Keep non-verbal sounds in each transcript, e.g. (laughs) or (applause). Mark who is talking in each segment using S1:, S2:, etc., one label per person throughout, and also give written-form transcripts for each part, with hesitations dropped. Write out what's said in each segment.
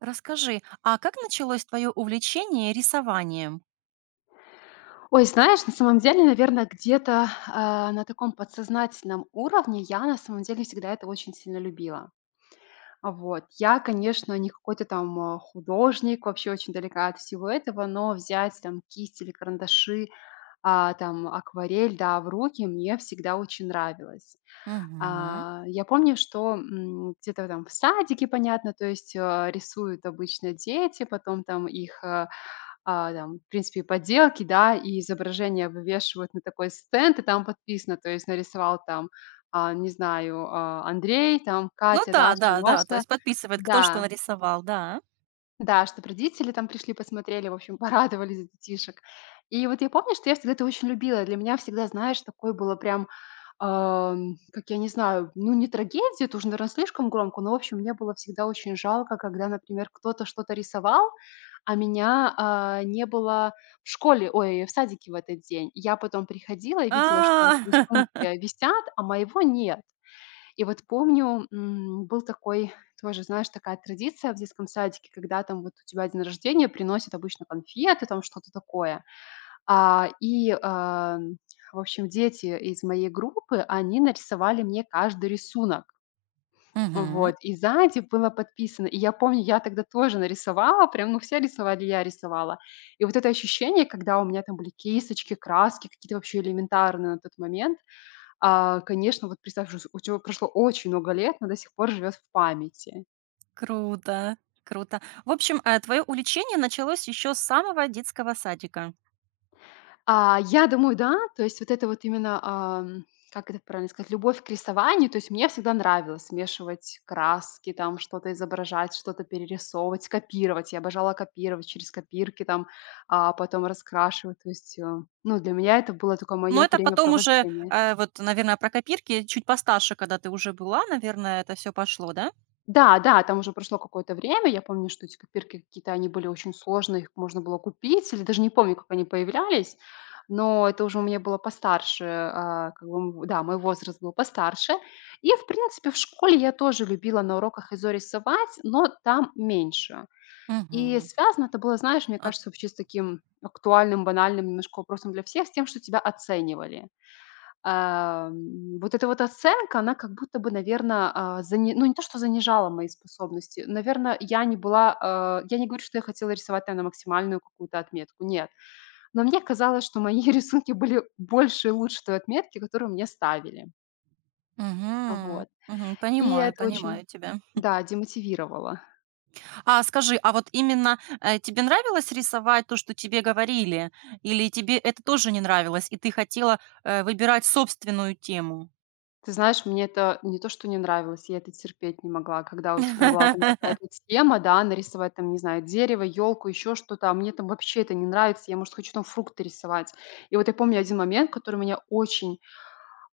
S1: Расскажи, а как началось твое увлечение рисованием?
S2: Ой, знаешь, на самом деле, наверное, где-то, на таком подсознательном уровне я на самом деле всегда это очень сильно любила. Вот. Я, конечно, не какой-то там, художник, вообще очень далека от всего этого, но взять там кисть или карандаши, там акварель, да, в руки мне всегда очень нравилось.
S1: Мгм.
S2: Я помню, что, где-то там в садике, понятно, то есть, рисуют обычно дети, потом там их, там, в принципе, и поделки, да, и изображения вывешивают на такой стенд, и там подписано, то есть нарисовал там, не знаю, Андрей, там
S1: Ну
S2: Катя,
S1: да,
S2: Даша,
S1: да, да, то
S2: Маша.
S1: есть подписывает, кто что
S2: Да.
S1: нарисовал, да.
S2: Да, чтоб родители там пришли, посмотрели, в общем, (laughs) порадовались за детишек. И вот я помню, что я всегда это очень любила. Для меня всегда, знаешь, такое было прям, как я не знаю, ну, не трагедия, это уже, наверное, слишком громко, но, в общем, мне было всегда очень жалко, когда, например, кто-то что-то рисовал, а меня не было в школе, ой, в садике в этот день. Я потом приходила и
S1: А,
S2: видела, что вот рисунки
S1: (laughs)
S2: висят, а моего нет. И вот помню, был такой тоже, знаешь, такая традиция в детском садике, когда там вот у тебя день рождения, приносят обычно конфеты, там что-то такое. А, и, ам, в общем, дети из моей группы, они нарисовали мне каждый рисунок.
S1: Мгм.
S2: Вот, и сзади было подписано. И я помню, я тогда тоже нарисовала, прям, ну, все рисовали, я рисовала. И вот это ощущение, когда у меня там были кисточки, краски, какие-то вообще элементарные на тот момент, конечно, вот представь, уже у тебя прошло очень много лет, но до сих пор живет в памяти.
S1: Круто, круто. В общем, твое увлечение началось еще с самого детского садика.
S2: Я думаю, да. То есть вот это вот именно, как это правильно сказать, любовь к рисованию. То есть мне всегда нравилось смешивать краски, там что-то изображать, что-то перерисовывать, копировать. Я обожала копировать через копирки, там, а потом раскрашивать. То есть, ну, для меня это было только
S1: Но
S2: мое
S1: это потом уже,
S2: времяпровождение.
S1: вот, наверное, про копирки чуть постарше, когда ты уже была, наверное, это все пошло, да?
S2: Да, да, там уже прошло какое-то время. Я помню, что эти копирки какие-то, они были очень сложные, их можно было купить, или даже не помню, как они появлялись. Но это уже у меня было постарше, как бы, да, мой возраст был постарше. И, в принципе, в школе я тоже любила на уроках изо рисовать, но там меньше. И
S1: Мгм.
S2: связано это было, знаешь, мне
S1: А,
S2: кажется, вообще с таким актуальным, банальным немножко вопросом для всех, с тем, что тебя оценивали. Вот эта вот оценка, она как будто бы, наверное, ну, не то, что занижала мои способности. Наверное, я не была, я не говорю, что я хотела рисовать там на максимальную какую-то отметку, нет. Но мне казалось, что мои (laughs) рисунки были больше и лучше той отметки, которую мне ставили.
S1: мгм.
S2: Вот.
S1: Мгм,
S2: И
S1: понимаю,
S2: это очень,
S1: понимаю тебя.
S2: да, демотивировало.
S1: А скажи, а вот именно, тебе нравилось рисовать то, что тебе говорили, или тебе это тоже не нравилось, и ты хотела, выбирать собственную тему?
S2: Ты знаешь, мне это не то, что не нравилось, я это терпеть не могла, когда у тебя была там
S1: (laughs)
S2: какая-то тема, да, нарисовать там, не знаю, дерево, елку, еще что-то, а мне там вообще это не нравится, я, может, хочу там фрукты рисовать. И вот я помню один момент, который меня очень,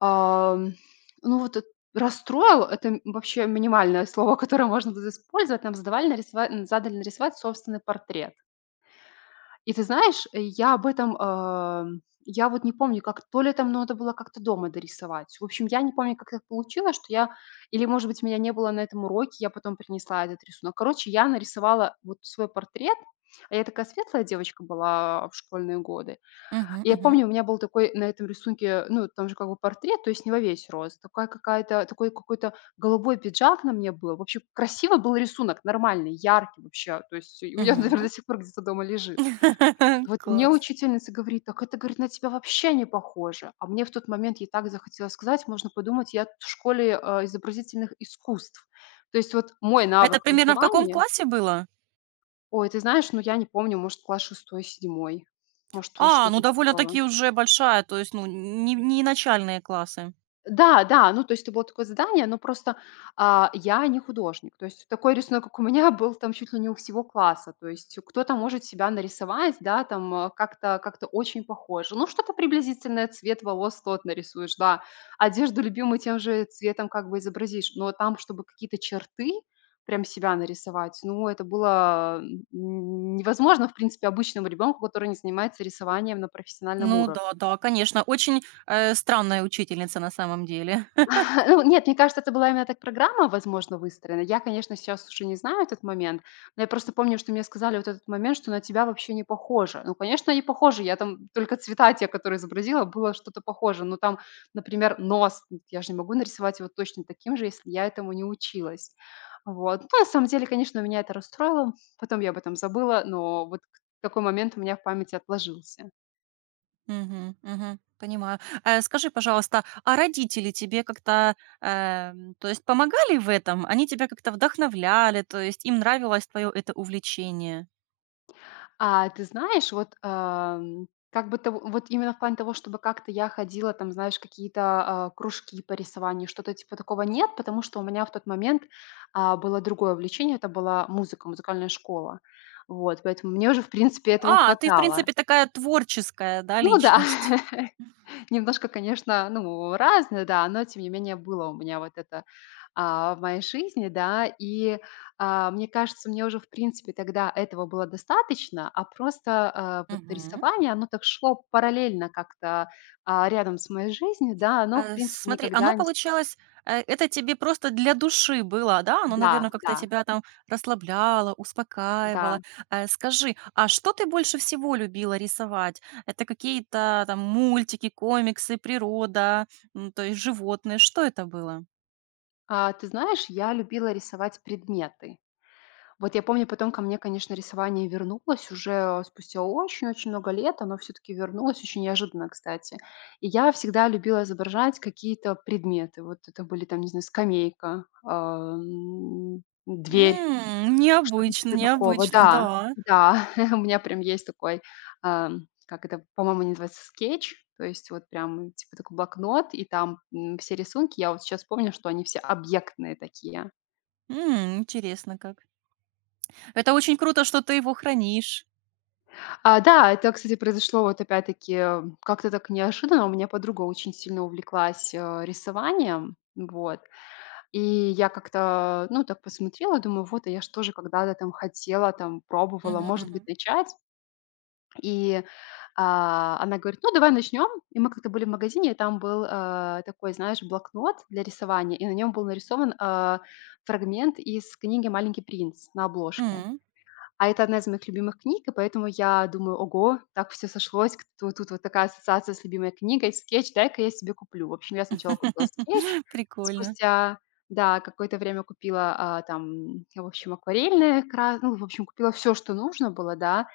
S2: ам, ну вот, расстроил, это вообще минимальное слово, (laughs) которое можно тут использовать, нам задавали нарисовать, задали нарисовать собственный портрет. И ты знаешь, я об этом, я вот не помню, как то ли там надо было как-то дома дорисовать. В общем, я не помню, как так получилось, что я или, может быть, меня не было на этом уроке, я потом принесла этот рисунок. Короче, я нарисовала вот свой портрет, а я такая светлая девочка была в школьные годы.
S1: Мгм,
S2: И я
S1: мгм,
S2: помню, у меня был такой на этом рисунке, ну, там же как бы портрет, то есть не во весь рост, такая какая-то, такой какой-то голубой пиджак на мне был. В общем, красивый был рисунок, нормальный, яркий вообще. То есть у меня, (laughs) наверное,
S1: мгм.
S2: до сих пор где-то дома лежит. Вот
S1: (laughs)
S2: мне
S1: Класс.
S2: учительница говорит: "Так это, говорит, на тебя вообще не похоже". А мне в тот момент ей так захотелось сказать: "Можно подумать, я в школе, изобразительных искусств". То есть вот мой навык
S1: Это примерно в каком
S2: рисования
S1: классе было?
S2: ой, ты знаешь, ну, я не помню, может, класс шестой, седьмой, может, вот
S1: А,
S2: что-то
S1: ну
S2: типа.
S1: довольно-таки уже большая, то есть, ну, не начальные классы.
S2: Да, да, ну, то есть это было такое задание, но просто, я не художник. То есть такой рисунок, как у меня, (laughs) был там чуть ли не у всего класса. То есть кто-то может себя нарисовать, да, там, как-то очень похоже. Ну, что-то приблизительное, цвет волос тот нарисуешь, да. Одежду любимую тем же цветом как бы изобразишь. Но там, чтобы какие-то черты прям себя нарисовать, ну, это было, невозможно, в принципе, обычному ребенку, который не занимается рисованием на профессиональном
S1: Ну
S2: уровне.
S1: да, да, конечно, очень, странная учительница на самом деле.
S2: (laughs) Ну, нет, мне кажется, это была именно так программа, возможно, выстроена. Я, конечно, сейчас уже не знаю этот момент, но я просто помню, что мне сказали вот этот момент, что на тебя вообще не похоже. Ну, конечно, не похоже. Я там только цвета те, которые изобразила, было что-то похоже. Ну, там, например, нос. Я же не могу нарисовать его точно таким же, если я этому не училась. Вот. Ну, на самом деле, конечно, меня это расстроило. Потом я об этом забыла, но вот такой момент у меня в памяти отложился.
S1: Мгм, мгм. Понимаю. Скажи, пожалуйста, а родители тебе как-то, то есть помогали в этом? Они тебя как-то вдохновляли, то есть им нравилось твое это увлечение?
S2: А ты знаешь, вот, как бы того вот именно в плане того, чтобы как-то я ходила там, знаешь, какие-то, кружки по рисованию, что-то типа такого нет, потому что у меня в тот момент, было другое увлечение, это была музыка, музыкальная школа. Вот, поэтому мне уже, в принципе, этого
S1: А, ты, в
S2: хватало.
S1: принципе, такая творческая, да,
S2: Ну да.
S1: личность.
S2: (laughs) Немножко, конечно, ну, разное, да, но тем не менее было у меня вот это в моей жизни, да, и мне кажется, мне уже, в принципе, тогда этого было достаточно, а просто вот
S1: Мгм.
S2: рисование, оно так шло параллельно как-то рядом с моей жизнью, да, оно, в принципе,
S1: Смотри,
S2: никогда
S1: оно
S2: не...
S1: получалось, это тебе просто для души было, да? Оно,
S2: Да,
S1: наверное,
S2: да,
S1: как-то тебя там расслабляло,
S2: да.
S1: успокаивало. Скажи, а что ты больше всего любила рисовать? Это какие-то там мультики, комиксы, природа, м, то есть животные? Что это было?
S2: Ты знаешь, я любила рисовать предметы. Вот я помню, потом ко мне, конечно, рисование вернулось уже спустя очень-очень много лет. Оно все-таки вернулось очень неожиданно, кстати. И я всегда любила изображать какие-то предметы. Вот это были там, не знаю, скамейка, дверь,
S1: М,
S2: что-то
S1: необычно,
S2: типа такого.
S1: необычно,
S2: Да,
S1: да.
S2: да, (laughs) у меня прям есть такой, как это, по-моему, не называется, скетч. То есть вот прям типа такой блокнот, и там все рисунки, я вот сейчас помню, что они все объектные такие.
S1: М, интересно как. Это очень круто, что ты его хранишь.
S2: Да, это, кстати, произошло вот опять-таки, как-то так неожиданно. У меня подруга очень сильно увлеклась, рисованием, вот. И я как-то, ну, так посмотрела, думаю, вот, а я ж тоже когда-то там хотела, там пробовала,
S1: Мгм,
S2: может быть,
S1: мгм.
S2: начать. И она говорит: "Ну, давай начнем". И мы как-то были в магазине, и там был, такой, знаешь, блокнот для рисования, и на нем был нарисован, фрагмент из книги "Маленький принц" на обложке.
S1: М.
S2: А это одна из моих любимых книг, и поэтому я думаю: "Ого, так все сошлось, к тут вот такая ассоциация с любимой книгой, скетч, дай-ка я себе куплю". В общем, я сначала купила скетч,
S1: (laughs) Прикольно.
S2: спустя, да, какое-то время купила, там, в общем, акварельные кра ну, в общем, купила все, что нужно было, да,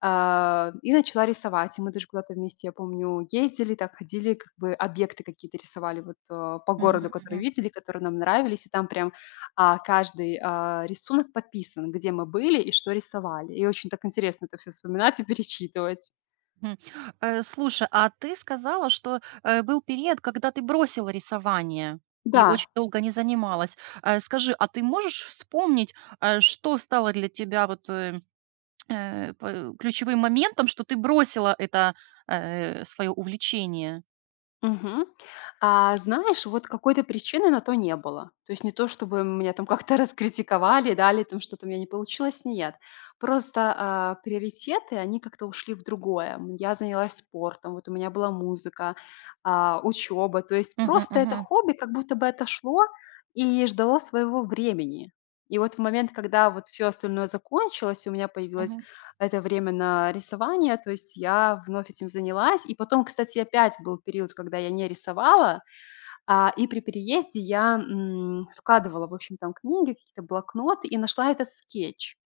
S2: и начала рисовать. И мы даже куда-то вместе, я помню, ездили, так ходили, как бы объекты какие-то рисовали вот, по городу,
S1: Мгм,
S2: которые
S1: мгм.
S2: видели, которые нам нравились. И там прям каждый, рисунок подписан, где мы были и что рисовали. И очень так интересно это все вспоминать и перечитывать.
S1: Мгм. Слушай, а ты сказала, что, был период, когда ты бросила рисование и
S2: Да.
S1: очень долго не занималась. Скажи, а ты можешь вспомнить, что стало для тебя вот, э, э, п ключевым моментом, что ты бросила это, свое увлечение?
S2: Мгм. Знаешь, вот какой-то причины на то не было. То есть не то, чтобы меня там как-то (laughs) раскритиковали, да, или там что-то у меня не получилось, нет. Просто, приоритеты, они как-то ушли в другое. Я занялась спортом, вот у меня была музыка, учёба. То есть
S1: Мгм,
S2: просто это
S1: мгм,
S2: хобби как будто бы отошло и ждало своего времени. И вот в момент, когда вот все остальное закончилось, и у меня появилось
S1: мгм.
S2: это время на рисование, то есть я вновь этим занялась. И потом, кстати, опять был период, когда я не рисовала, и при переезде я, складывала, в общем, там книги, какие-то блокноты и нашла этот скетч.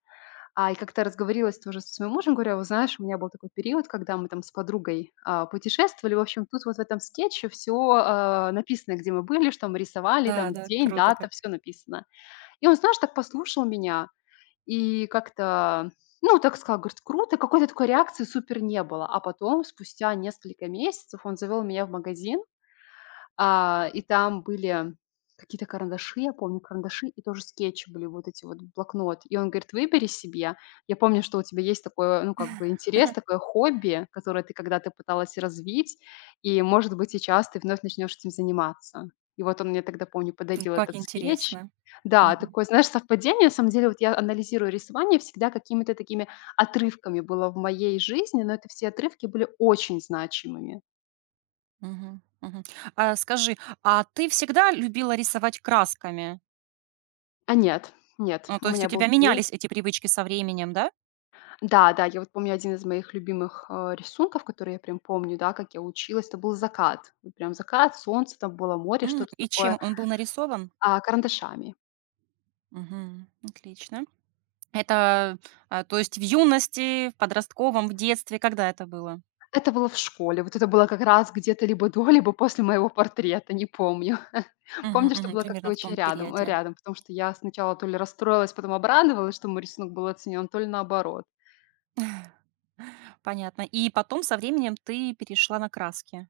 S2: И как-то разговорилась тоже со своим мужем, говорю: "Вот знаешь, у меня был такой период, когда мы там с подругой, путешествовали. В общем, тут вот в этом скетче все написано, где мы были, что мы рисовали,
S1: Да,
S2: там
S1: да,
S2: день,
S1: круто
S2: дата,
S1: как.
S2: все написано". И он, знаешь, так послушал меня и как-то, ну, так сказал, говорит: "Круто". Какой-то такой реакции супер не было. А потом, спустя несколько месяцев, он завел меня в магазин. И там были какие-то карандаши, я помню, карандаши и тоже скетчи были, вот эти вот, блокнот. И он говорит: "Выбери себе. Я помню, что у тебя есть такое, ну, как бы интерес, такое хобби, которое ты когда-то пыталась развить, и, может быть, сейчас ты вновь начнешь этим заниматься". И вот он мне тогда, помню,
S1: Ну,
S2: подарил
S1: как
S2: этот скетч.
S1: интересно.
S2: Да,
S1: Мгм.
S2: такое, знаешь, совпадение. На самом деле, вот я анализирую рисование, всегда какими-то такими отрывками было в моей жизни, но это все отрывки были очень значимыми.
S1: Мгм, мгм. А скажи, а ты всегда любила рисовать красками?
S2: А нет, нет,
S1: Ну,
S2: у
S1: то есть у
S2: меня был
S1: тебя
S2: период.
S1: менялись эти привычки со временем, да?
S2: Да, да, я вот помню один из моих любимых, рисунков, который я прям помню, да, как я училась, это был закат. Вот прям закат, солнце, там было море,
S1: М,
S2: что-то
S1: и
S2: такое,
S1: чем он был нарисован?
S2: карандашами.
S1: Мгм. Отлично. Это, то есть в юности, в подростковом, в детстве, когда это было?
S2: Это было в школе, вот это было как раз где-то либо до, либо после моего портрета, не помню. (laughs)
S1: Мгм,
S2: Помню, что
S1: мгм.
S2: было как-то
S1: Примерно в
S2: очень
S1: том
S2: рядом, э,
S1: периоде.
S2: рядом, потому что я сначала то ли расстроилась, потом обрадовалась, что мой рисунок был оценен, то ли наоборот.
S1: Понятно. И потом со временем ты перешла на краски.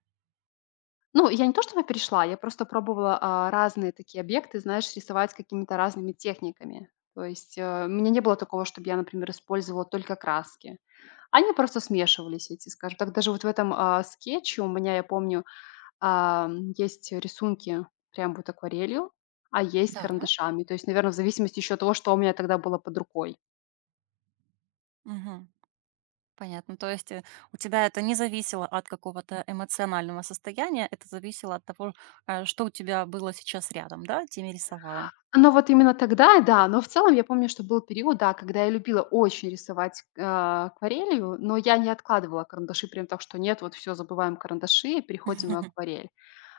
S2: Ну, я не то чтобы перешла, я просто пробовала, разные такие объекты, знаешь, рисовать какими-то разными техниками. То есть, у меня не было такого, чтобы я, например, использовала только краски. Они просто смешивались эти, скажем так. Даже вот в этом, скетче у меня, я помню, есть рисунки прям вот акварелью, а есть
S1: Да.
S2: карандашами. То есть, наверное, в зависимости еще от того, что у меня тогда было под рукой.
S1: Мгм. Понятно. То есть, у тебя это не зависело от какого-то эмоционального состояния, это зависело от того, что у тебя было сейчас рядом, да? Теми рисовала.
S2: Но вот именно тогда, да. Но в целом я помню, что был период, да, когда я любила очень рисовать, акварелью, но я не откладывала карандаши прям так, что нет, вот все забываем карандаши и переходим на
S1: Мгм, (laughs)
S2: акварель.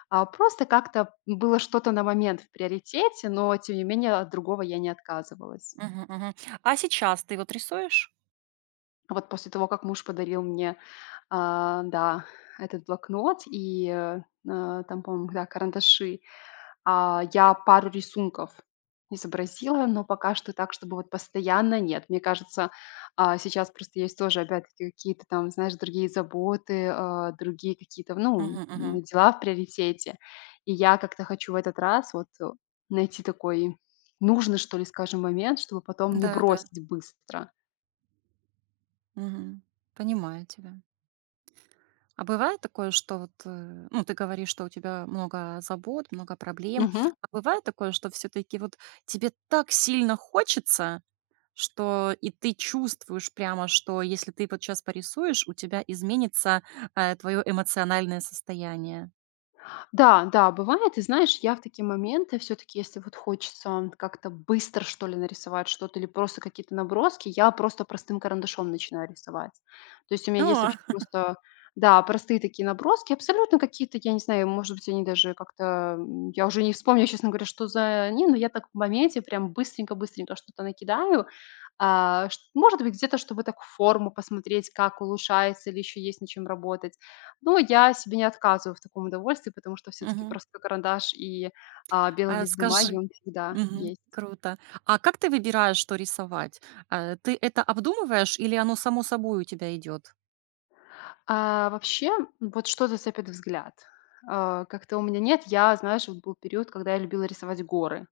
S2: А, просто как-то было что-то на момент в приоритете, но тем не менее от другого я не отказывалась.
S1: мгм. Мгм. А сейчас ты вот рисуешь?
S2: А вот после того, как муж подарил мне, а, да, этот блокнот и, там, по-моему, да, карандаши, а, я пару рисунков изобразила, но пока что так, чтобы вот постоянно нет. Мне кажется, сейчас просто есть тоже опять-таки какие-то там, знаешь, другие заботы, другие какие-то, ну,
S1: Мгм, мгм.
S2: дела в приоритете. И я как-то хочу в этот раз вот, найти такой нужный, что ли, скажем, момент, чтобы потом не
S1: Да, да.
S2: бросить быстро.
S1: Мгм. Понимаю тебя. А бывает такое, что вот, ну, ты говоришь, что у тебя много забот, много проблем.
S2: Мгм.
S1: А бывает такое, что все-таки вот тебе так сильно хочется, что и ты чувствуешь прямо, что если ты вот сейчас порисуешь, у тебя изменится твое эмоциональное состояние.
S2: Да, да, бывает. И знаешь, я в такие моменты все-таки, если вот хочется как-то быстро, что ли, нарисовать что-то или просто какие-то наброски, я просто простым карандашом начинаю рисовать. То есть у меня есть
S1: О,
S2: вообще просто, да, простые такие наброски, абсолютно какие-то, я не знаю, может быть, они даже как-то, я уже не вспомню, честно говоря, что за они, но я так в моменте прям быстренько-быстренько что-то накидаю. Может быть, где-то, чтобы так форму посмотреть, как улучшается или еще есть над чем работать, но я себе не отказываю в таком удовольствии, потому что все таки
S1: мгм.
S2: простой карандаш и, белый
S1: А
S2: лист бумаги,
S1: скажи,
S2: он всегда
S1: мгм,
S2: есть.
S1: круто. А как ты выбираешь, что рисовать? А, ты это обдумываешь или оно само собой у тебя идет?
S2: А вообще, вот что зацепит взгляд? А, как-то у меня нет. Я, знаешь, вот был период, когда я любила рисовать горы.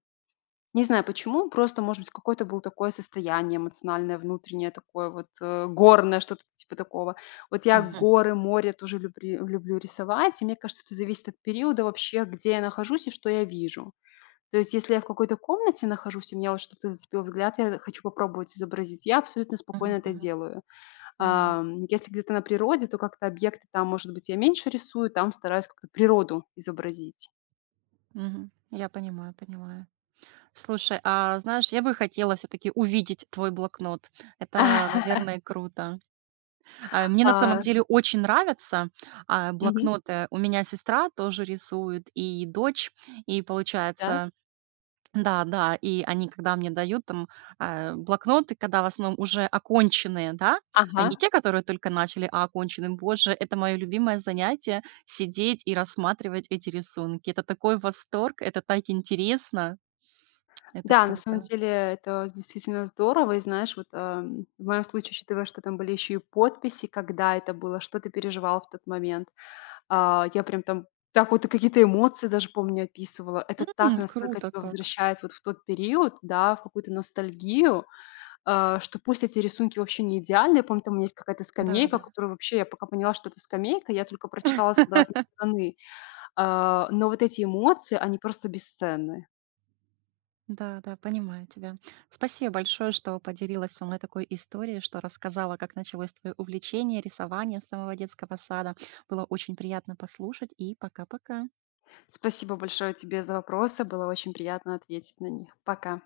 S2: Не знаю почему, просто, может быть, какое-то было такое состояние эмоциональное, внутреннее такое вот, горное, что-то типа такого. Вот я
S1: Мгм,
S2: горы, море тоже любри люблю рисовать, и мне кажется, это зависит от периода вообще, где я нахожусь и что я вижу. То есть если я в какой-то комнате нахожусь, и меня вот что-то зацепило взгляд, я хочу попробовать изобразить, я абсолютно спокойно
S1: мгм,
S2: это
S1: мгм.
S2: делаю.
S1: Понимаю.
S2: Ам, если где-то на природе, то как-то объекты там, может быть, я меньше рисую, там стараюсь как-то природу изобразить.
S1: Мгм. Я понимаю, понимаю. Слушай, а знаешь, я бы хотела все-таки увидеть твой блокнот. Это,
S2: (laughs)
S1: наверное, круто. А, мне на
S2: А,
S1: самом деле очень нравятся
S2: мгм,
S1: блокноты. У меня сестра тоже рисует, и дочь, и
S2: да,
S1: получается, да, да, и они, когда мне дают там, блокноты, когда в основном уже оконченные, да, а
S2: ага.
S1: не те, которые только начали, а оконченные. Боже, это мое любимое занятие - сидеть и рассматривать эти рисунки. Это такой восторг, это так интересно, это
S2: Да, на самом
S1: круто.
S2: деле это действительно здорово. И знаешь, вот, в моем случае, учитывая, что там были еще и подписи, когда это было, что ты переживал в тот момент. А, я прям там так вот и какие-то эмоции даже, помню, описывала. Это так
S1: М,
S2: настолько
S1: круто
S2: тебя
S1: как.
S2: возвращает вот в тот период, да, в какую-то ностальгию, а, что пусть эти рисунки вообще не идеальные. Помню, там у меня есть какая-то
S1: Да,
S2: скамейка,
S1: да.
S2: которую вообще я пока поняла, что это скамейка, я только прочитала с обратной
S1: (laughs)
S2: стороны. А, но вот эти эмоции, они просто бесценны.
S1: Да, да, понимаю тебя. Спасибо большое, что поделилась со мной такой историей, что рассказала, как началось твое увлечение рисованием с самого детского сада. Было очень приятно послушать, и пока-пока.
S2: Спасибо большое тебе за вопросы, было очень приятно ответить на них. Пока.